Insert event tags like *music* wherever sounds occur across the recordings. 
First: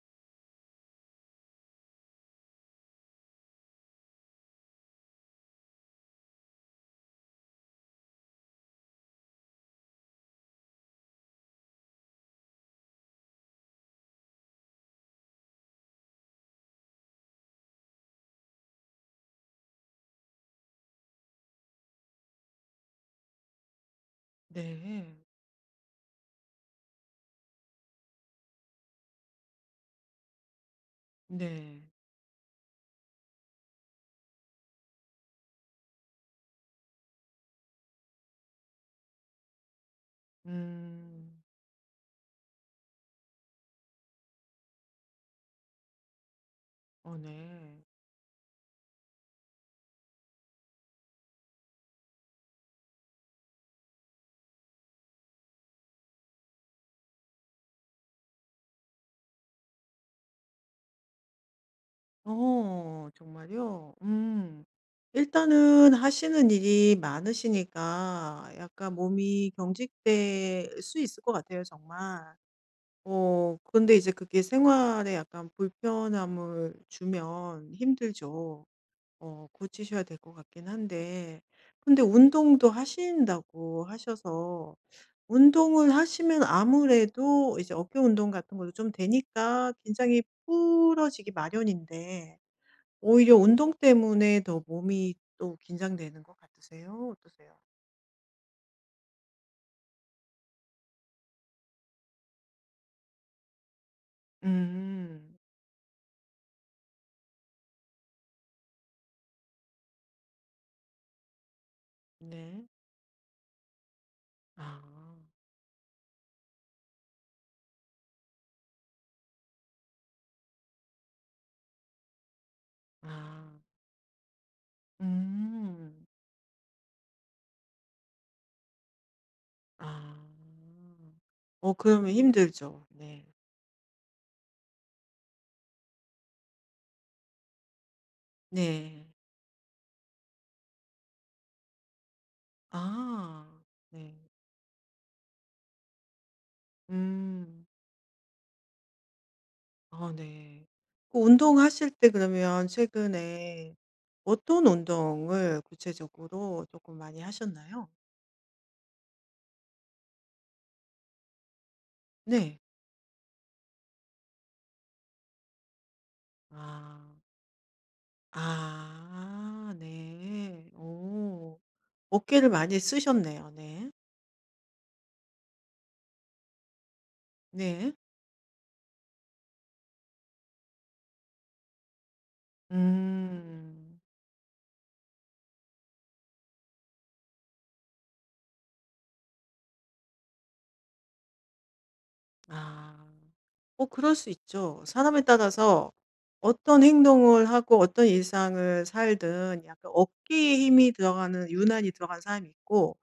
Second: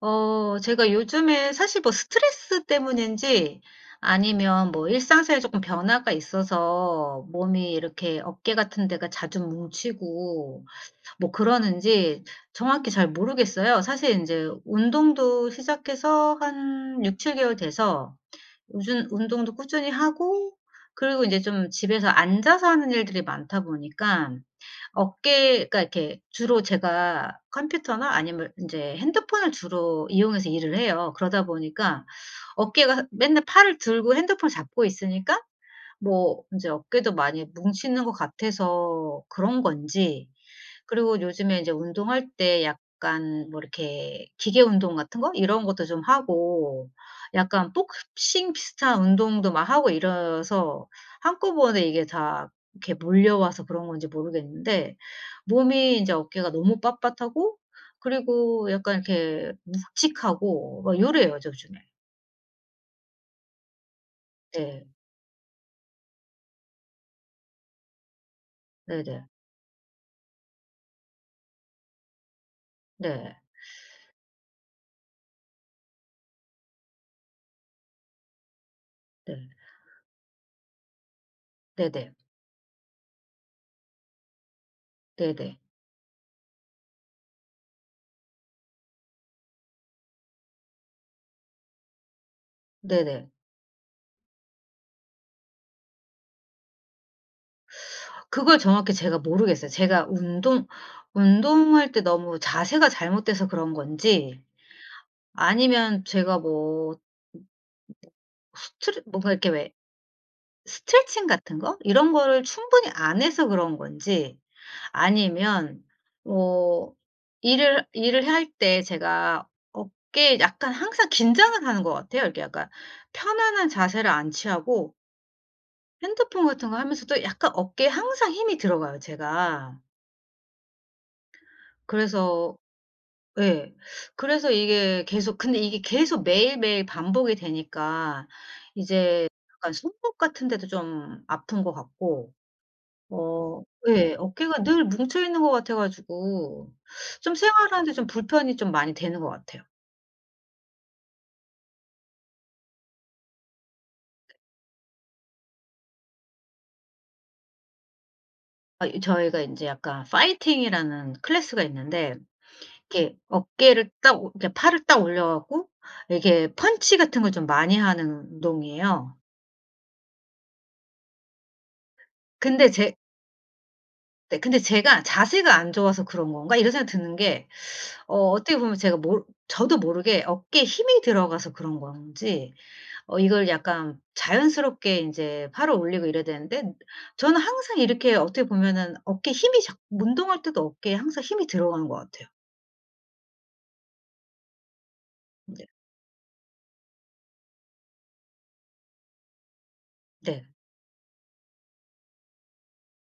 제가 요즘에 사실 뭐 스트레스 때문인지 아니면 뭐 일상생활에 조금 변화가 있어서 몸이 이렇게 어깨 같은 데가 자주 뭉치고 뭐 그러는지 정확히 잘 모르겠어요. 사실 이제 운동도 시작해서 한 6-7 개월 돼서 우준 운동도 꾸준히 하고 그리고 인제 좀 집에서 앉아서 하는 일들이 많다 보니까 네. 어깨가 이렇게 주로 제가 컴퓨터나 아니면 인제 핸드폰을 주로 이용해서 일을 해요. 그러다 네. 보니까 어깨가 맨날 팔을 들고 핸드폰을 잡고 있으니까 뭐 인제 어깨도 많이 뭉치는 것 같아서 그런 건지, 그리고 음. 요즘에 이제 운동할 때 약간 뭐 이렇게 기계 운동 같은 거 이런 것도 좀 하고 어 약간 네. 복싱 비슷한 운동도 막 하고 이래서 한꺼번에 이게 다 이렇게 몰려와서 그런 건지 모르겠는데 몸이 인제 어깨가 너무 빳빳하고 그리고 약간 이렇게 묵직하고 막 요래요 요즘에. 어 정말요? 음. 네. 일단은 하시는 일이 많으시니까 약간 네네. 몸이 경직될 수 있을 것 같아요, 정말. 네. 어 근데 이제 그게 생활에 약간 불편함을 주면 힘들죠. 어 네. 고치셔야 될 것 같긴 한데, 네네. 근데 네네. 운동도 하신다고 하셔서 네네. 운동을 하시면 아무래도 이제 어깨 운동 같은 것도 좀 되니까 긴장이 풀어지기 마련인데 네네. 오히려 운동 때문에 더 몸이 또 긴장되는 것 같으세요? 어떠세요? 그걸 정확히 제가 모르겠어요. 제가 운동할 때 너무 자세가 잘못돼서 그런 건지 음. 아니면 제가 뭐 스트레 뭔가 이렇게 왜 스트레칭 같은 거 이런 거를 네. 충분히 안 해서 그런 건지 아. 아니면 뭐 일을 할 때 제가 어깨에 약간 항상 긴장을 하는 것 같아요. 이렇게 약간 아. 편안한 자세를 안 취하고 음. 핸드폰 같은 거 하면서도 약간 어깨에 항상 힘이 들어가요 제가. 아. 어 그러면 그래서 힘들죠. 네. 예. 그래서 이게 계속, 근데 이게 계속 매일매일 반복이 되니까 네. 이제 약간 손목 같은 데도 좀 아픈 것 같고 어 아. 예, 네. 어깨가 늘 뭉쳐있는 것 같아 가지고 좀 음. 생활하는데 좀 불편이 좀 많이 되는 것 같아요. 아 네. 그 운동하실 때 그러면 최근에 어떤 운동을 구체적으로 조금 많이 하셨나요? 아, 이 저희가 이제 약간 파이팅이라는 클래스가 있는데 네. 이렇게 어깨를 딱, 오, 이렇게 팔을 딱 올려 갖고 이게 펀치 아. 같은 걸 좀 많이 하는 운동이에요. 아 네. 어. 어깨를 근데 많이 제 쓰셨네요. 네. 네. 근데 제가 '자세가 안 좋아서 그런 건가?' 이런 생각이 드는 게 네. 어떻게 보면 제가 모르 저도 모르게 어깨에 힘이 들어가서 그런 건지 이걸 음. 약간 자연스럽게 인제 팔을 올리고 이래야 되는데 저는 항상 이렇게 어떻게 보면은 어깨에 힘이 작 운동할 때도 어깨에 항상 힘이 들어가는 것 같아요. 아. 어 그럴 수 있죠. 사람에 네. 따라서 어떤 행동을 하고 어떤 일상을 살든 약간 네. 어깨에 힘이 들어가는, 유난히 들어간 사람이 있고,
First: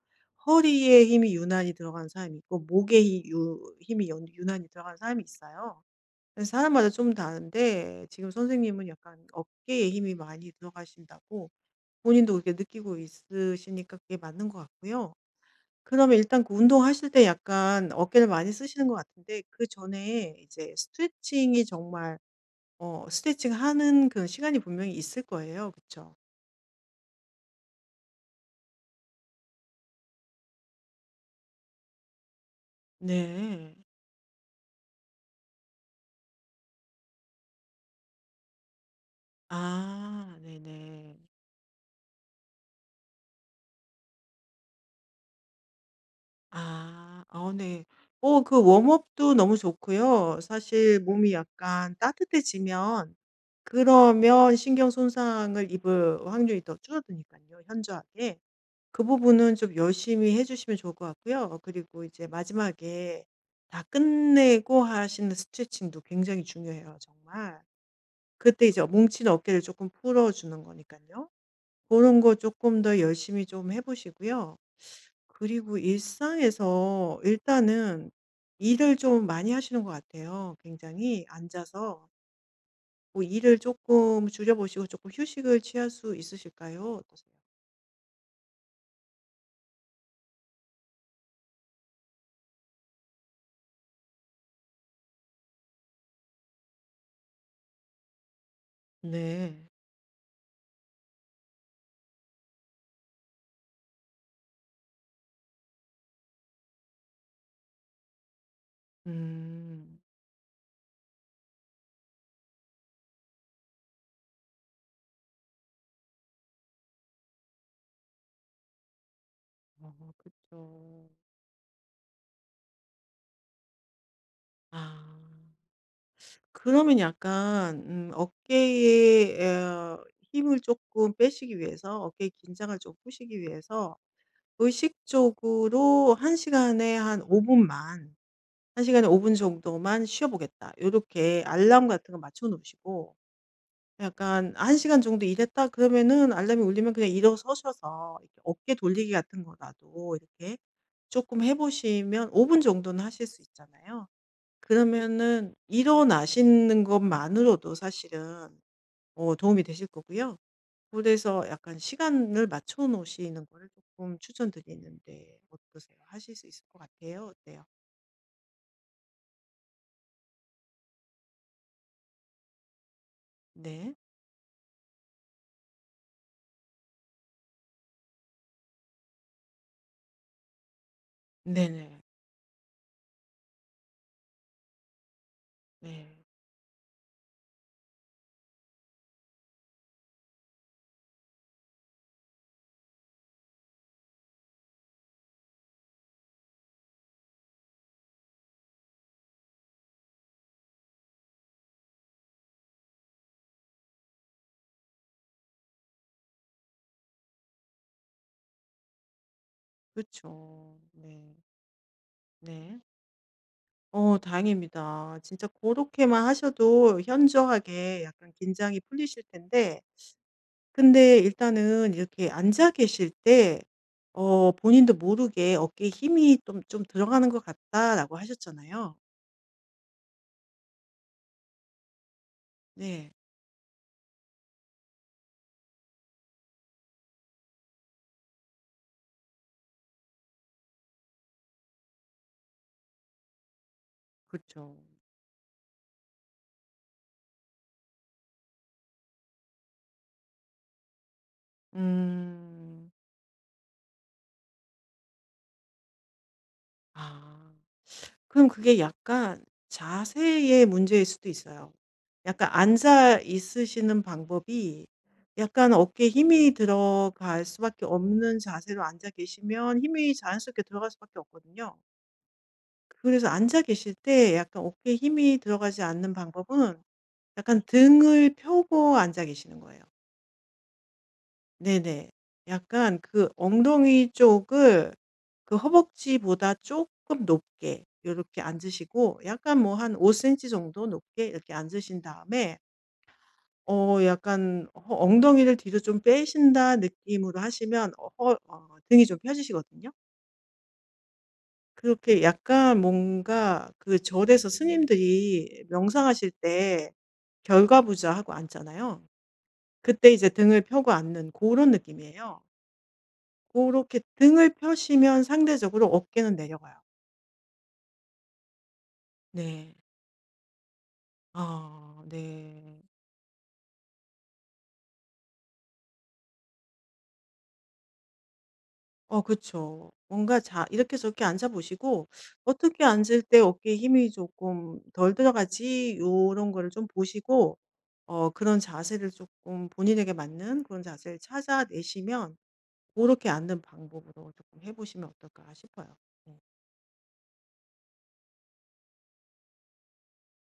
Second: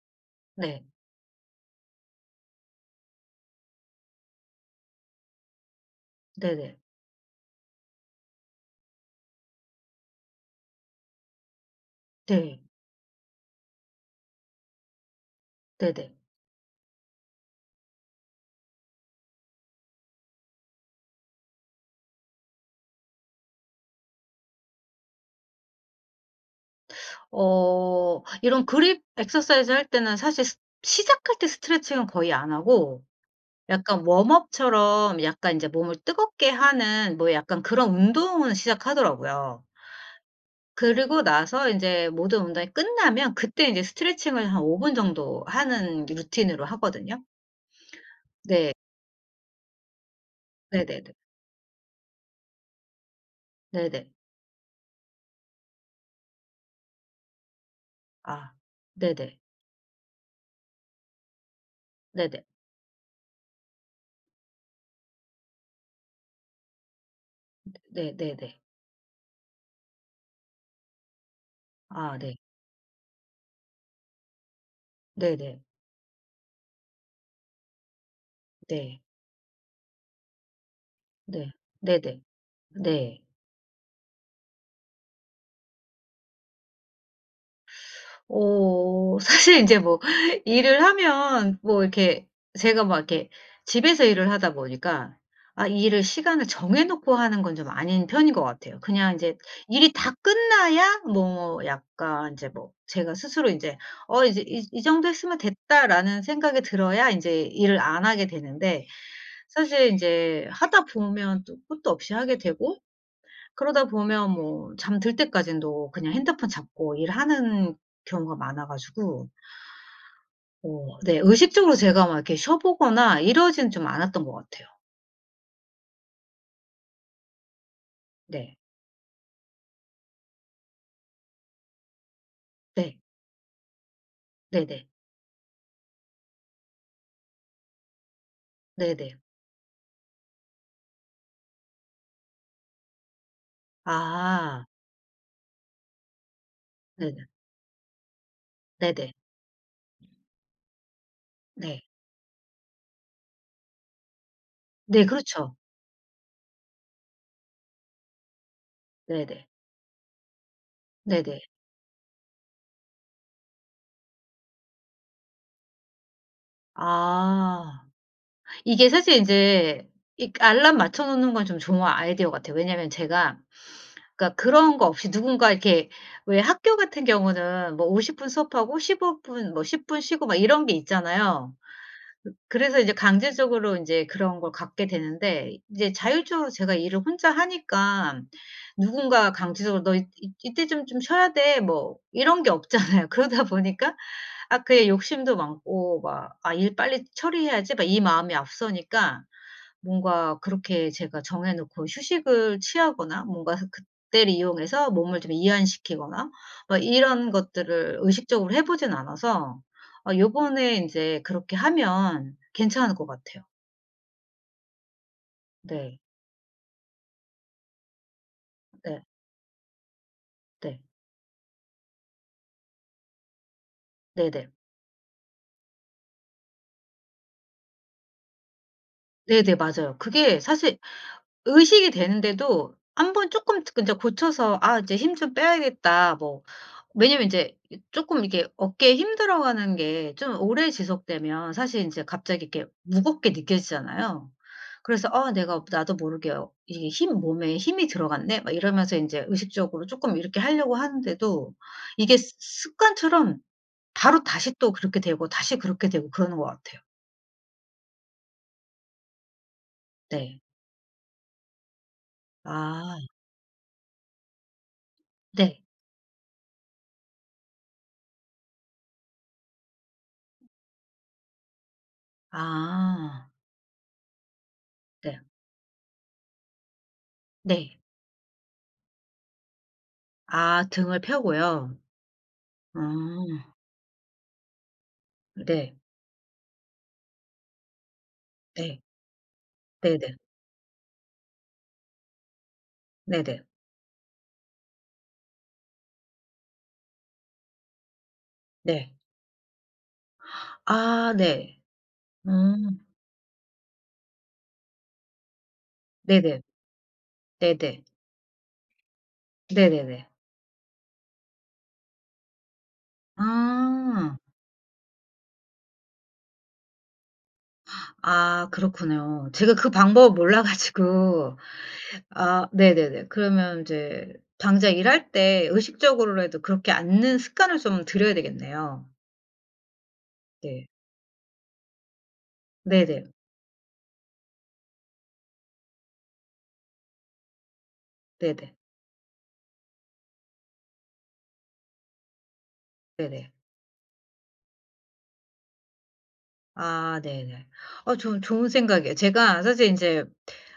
네. 허리에 힘이 유난히 들어간 사람이 있고, 목에 이 유 힘이 연 유난히 들어간 사람이 있어요. 그래서 네네. 사람마다 좀 다른데, 지금 선생님은 약간 어깨에 힘이 많이 들어가신다고, 본인도 그렇게 네. 느끼고 있으시니까 그게 맞는 것 같고요. 네네. 그러면 일단 그 운동하실 때 약간 어깨를 많이 쓰시는 것 같은데, 그전에 이제 스트레칭이 정말 어 스트레칭 하는 그런 시간이 분명히 있을 거예요. 그쵸? 이런 그립 exercise 할 때는 사실 스 시작할 때 스트레칭은 거의 안 하고 네. 약간 웜업처럼 약간 이제 몸을 뜨겁게 하는 뭐 약간 그런 운동은 시작하더라고요. 아 그리 네네. 고 나서 이제 모든 운동이 끝나면 그때 이제 스트레칭을 한 5분 정도 하는 루틴으로 하거든요. 아. 어 네. 어 그 네. 웜업도 너무 좋고요. 사실 네네네. 몸이 약간 따뜻해지면 네네. 그러면 신경 손상을 입을 확률이 더 줄어드니까요, 현저하게. 아. 그 네네. 부분은 좀 열심히 해 주시면 좋을 것 같고요. 그리고 이제 네네. 마지막에 다 끝내고 하시는 스트레칭도 굉장히 중요해요, 정말. 네네네. 그때 이제 뭉친 어깨를 조금 풀어주는 거니까요, 그아 런 거 네. 조금 더 열심히 좀 해 보시고요. 네네. 그리고 일상에서 일단은 일을 네. 좀 많이 하시는 것 같아요, 굉장히. 네. 앉아서 네네. 네. 뭐 일을 조금 줄여 보시고 조금 휴식을 취할 수 있으실까요? 어떠세요? 사실 이제 뭐 *laughs* 일을 하면 뭐 이렇게 제가 막 이렇게 집에서 일을 하다 보니까 아, 이 일을 시간을 정해 놓고 하는 건 좀 아닌 편인 것 같아요. 그냥 이제 네. 일이 다 끝나야 뭐 약간 이제 뭐 제가 스스로 이제 이제 이 정도 했으면 됐다.'라는 생각이 들어야 이제 일을 안 하게 되는데 사실 이 음. 제 하다 보면 또 끝도 없이 하게 되고 그러다 보면 뭐 잠들 때까지도 그냥 핸드폰 잡고 일하는 경우가 많아 가지고 아 그쵸. 네, 의식적으로 제가 막 이렇게 쉬어 보거나 이러진 좀 않았던 것 같아요. 아, 그러면 약간 네. 어깨에 어 힘을 조금 빼시기 위해서, 어깨의 긴장을 좀 네. 푸시기 위해서 네네. 의식적으로 '1 시간에 한 5 분만 1 시간에 네네. 5분 정도만 쉬어 보겠다.' 이렇게 알람 같은 거 맞춰 놓으시고, 약간 아. '1 시간 정도 일했다.' 그러면은 알람이 울리면 그냥 네네. 일어서셔서 이렇게 어깨 네네. 네. 돌리기 같은 거라도 이렇게 조금 해 네 네. 보시면 5분 정도는 하실 수 있잖아요. 네, 그러면은 그렇죠. 일어나시는 것만으로도 사실은 어 네네. 도움이 되실 거고요. 네네. 그래서 약간 시간을 맞춰 놓으시는 거를 금 추천드리는데 어떠세요? 하실 수 있을 것 같아요? 어때요? 아. 이게 사실 인제 이 알람 맞춰 놓는 건 좀 좋은 아이디어 같아요. 왜냐면 제가, 네. 그러니까 그런 거 없이 누군가 이렇게 왜 학교 같은 경우는 뭐 50분 수업하고 15분 뭐 10분 쉬고 막 이런 게 있잖아요. 네네. 그래서 이제 강제적으로 인제 그런 걸 갖게 되는데 이제 네. 자율적으로 제가 일을 혼자 하니까 누군가 강제적으로 "너 이 이때 좀 쉬어야 돼." 뭐 이런 게 없잖아요. *laughs* 그러다 보니까 아 그게 욕심도 많고 막 '아 일 빨리 처리해야지.' 막 이 마음이 앞서니까 뭔가 그렇게 제가 정해 놓고 휴식을 취하거나 뭔가 그때를 이용해서 몸을 좀 이완시키거나 뭐 이런 것들을 의식적으로 해 보진 않아서 그이 요번에 죠 인제 네. 그렇게 하면 네. 괜찮을 것 같아요. 어 다행입니다. 진짜 그렇 네. 게만 하셔도 현저하게 약간 긴장이 네. 풀리실 텐데, 네. 근데 일단은 이렇게 앉아 계실 때 어 네네. 본인도 모르게 '어깨에 힘이 좀 들어가는 것 같다.'라고 하셨잖아요. 네네. 맞아요. 그게 사실 의식이 되는데도 네. 한 번 쪼끔 이제 고쳐서 '아 이제 힘 좀 빼야겠다.' 뭐, 왜냐면 인제 이 쪼끔 이게 어깨에 힘 들어가는 게 좀 오래 지속되면 사실 인제 갑자기 이렇게 무겁게 느껴지잖아요. 그렇죠. 그래서 '아 내가 나도 모르게 이게 힘 몸에 힘이 들어갔네.' 막 이러면서 인제 의식적으로 쪼끔 이렇게 하려고 하는데도 이게 습 음. 습관처럼 바로 다시 또 그렇게 되고 다시 그렇게 되고 그러는 것 같아요. 아. 그럼 그게 약간 네. 자세의 문제일 수도 있어요. 약간 아. 앉아 있으시는 방법이 네. 약간 어깨에 힘이 들어갈 수밖에 없는 자세로 앉아 계시면 힘이 자연스럽게 들어갈 수밖에 없거든요. 아. 그래서 앉아 계실 때 약간 어깨에 네. 힘이 들어가지 않는 방법은 약간 네. 등을 펴고 앉아 계시는 거예요. 아, 등을 펴고요. 네네. 어 약간 그 엉덩이 쪽을, 그 네. 허벅지보다 조금 높게 이렇게 네. 앉으시고 약간 뭐 한 네네. 5cm 정도 높게 이렇게 앉으신 다음에 네네. 어 약간 엉덩이를 뒤로 좀 빼신다 느낌으로 하시면 네. 등이 좀 펴지시거든요. 아 네. 그렇게 약간 음. 뭔가 그 절에서 스님들이 명상하실 네네. 때 네네. 결과부자 하고 앉잖아요. 네네네. 그때 이제 등을 펴고 앉는 그런 느낌이에요. 그렇게 아. 등을 펴시면 상대적으로 어깨는 내려가요. 아, 그렇군요. 제가 그 네. 방법을 몰라 가지고 아 아 네. 네네네. 그러면 인제 당장 일할 때 의식적으로라도 그렇게 앉는 습관을 좀 들여야 되겠네요. 어 그쵸. 뭔가 자 네. 이렇게 저렇게 앉아 보시고 '어떻게 네네. 앉을 때 어깨에 힘이 조금 덜 들어가지?' 요런 거를 좀 보시고, 어 네네. 그런 자세를 조금 본인에게 맞는 그런 자세를 찾아내시면, 그렇게 네네. 앉는 방법으로 조금 해 보시면 어떨까 싶어요. 네. 아 네네. 좀 좋은 생각이에요. 제가 사실 인제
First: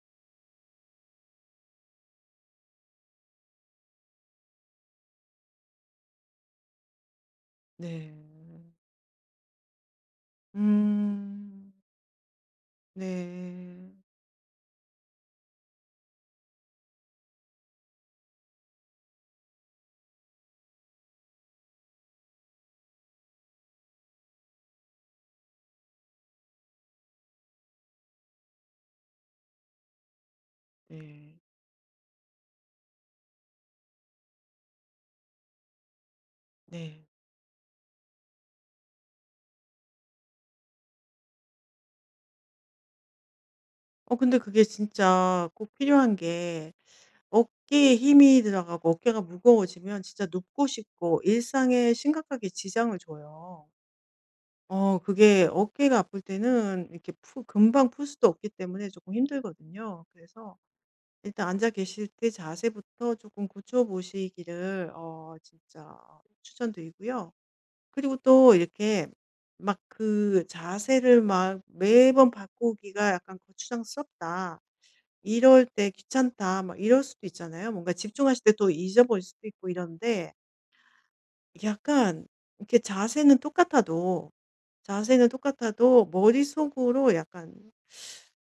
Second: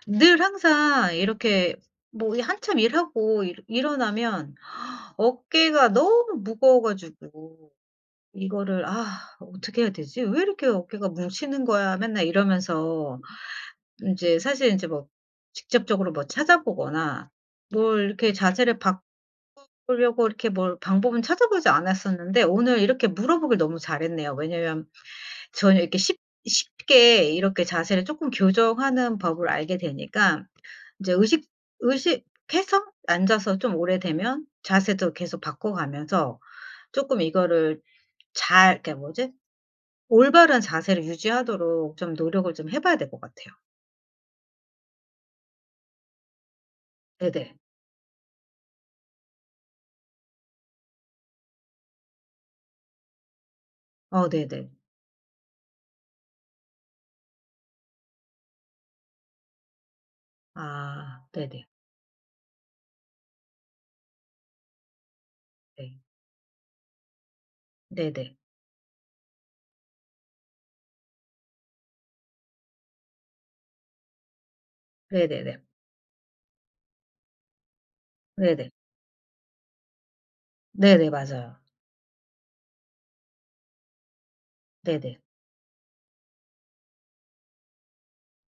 늘 항상 이렇게 뭐 이 한참 일하고 일 일어나면 어깨가 너무 무거워 가지고 네. 이거를 '아 어떻게 해야 되지? 왜 이렇게 어깨가 뭉치는 음. 거야?' 맨날 이러면서 네. 인제 사실 인제 뭐 직접적으로 뭐 찾아보거나 뭘 이렇게 자세를 바꾸려고 이렇게 뭘 방법은 찾아보지 않았었는데 오늘 이렇게 물어보길 너무 잘했네요. 왜냐면 전혀 이렇게 쉽 쉽게 이렇게 자세를 쪼끔 교정하는 법을 알게 되니까 인제 네. 의식해서 앉아서 좀 오래되면 자세도 계속 바꿔가면서 네. 쪼끔 이거를 잘, 그러니까 뭐지? 올바른 자세를 유지하도록 좀 노력을 좀 해 봐야 될 것 같아요. 어 근데 그게 진짜 꼭 필요한 게, 네네. 어깨에 힘이 들어가고 어깨가 무거워지면 진짜 눕고 싶고 일상에 심각하게 지장을 줘요. 어 네네. 어 그게 어깨가 아플 때는 이렇게 푸 금방 풀 수도 없기 때문에 조금 힘들거든요. 그래서 아 일단 네네. 앉아 계실 때 자세부터 조금 고쳐 보시기를 어 네. 진짜 추천드리고요. 그리고 네네. 또 이렇게 막 그 자세를 막 매번 바꾸기가 약간 거추장스럽다, 네네네. 이럴 때 귀찮다, 막 이럴 수도 있잖아요. 뭔가 집중하실 때 또 네네. 잊어버릴 수도 있고, 이런데 네네. 맞아요. 약간 이렇게 자세는 똑같아도 네네. 자세는 똑같아도 머릿속으로 약간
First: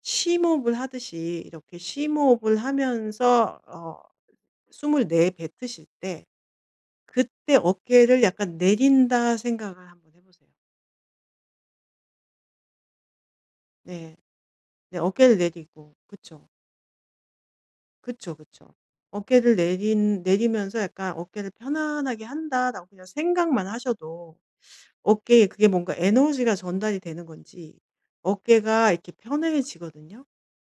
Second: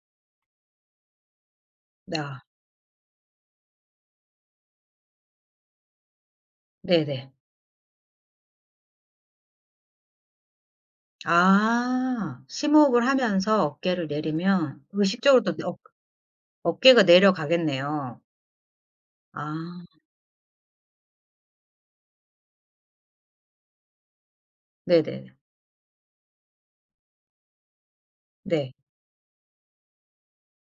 심호흡을 하듯이 이렇게 아 심호흡을 하면서 어 숨을 내뱉으실 때 네네. 그때 어깨를 약간 내린다 생각을 한번 해 보세요. 아. 심호흡을 하면서 어깨를 네. 내리면 네, 어깨를 의식적으로 또 내리고, 그쵸. 어깨가 내려가겠네요. 그쵸, 그쵸. 어깨를 아 내린 내리면서 약간 '어깨를 편안하게 한다.'라고 그냥 생각만 하셔도 네네. 어깨에, 그게 뭔가 에너지가 전달이 되는 건지 네. 어깨가 이렇게 편해지거든요.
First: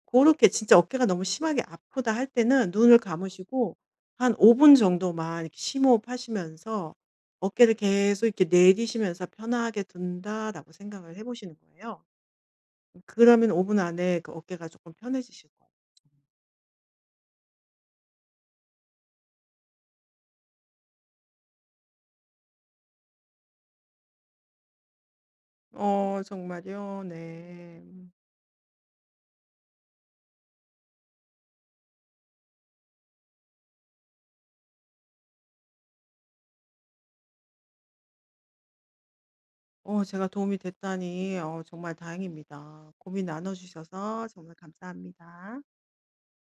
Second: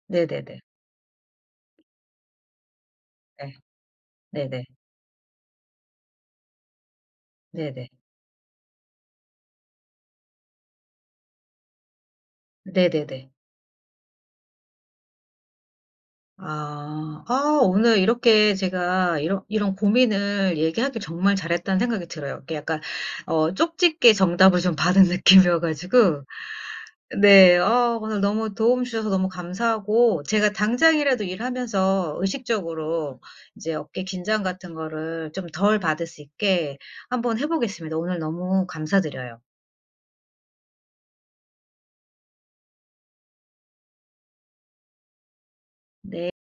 그렇게 네네네. 진짜 어깨가 너무 심하게 아프다 할 때는 눈을 네. 감으시고 한 5 네네. 분 정도만 이렇게 심호흡하시면서 어깨를 네네. 계속 이렇게 내리시면서 '편하게 둔다.'라고 생각을 해 보시는 거예요. 네네네. 그러면 5분 안에 그 어깨가 조금 편해지실 거예요. 아. 아, 오늘 이렇게 제가 이런 고민을 얘기하길 정말 잘했다는 생각이 들어요. 이게 약간 쪽집게 정답을 좀 받은 *laughs* 느낌이어 어 가지고 정말요? 네. 네. 오늘 너무 도움 주셔서 너무 감사하고 제가 당장이라도 일하면서 의식적으로 이제 어깨 긴장 같은 거를 좀 덜 받을 수 있게 한번 해 보겠습니다. 오늘 너무 감사드려요. 어 제가 도움이 됐다니 어 정말 다행입니다. 고민 나눠 주셔서 정말 감사합니다. 네.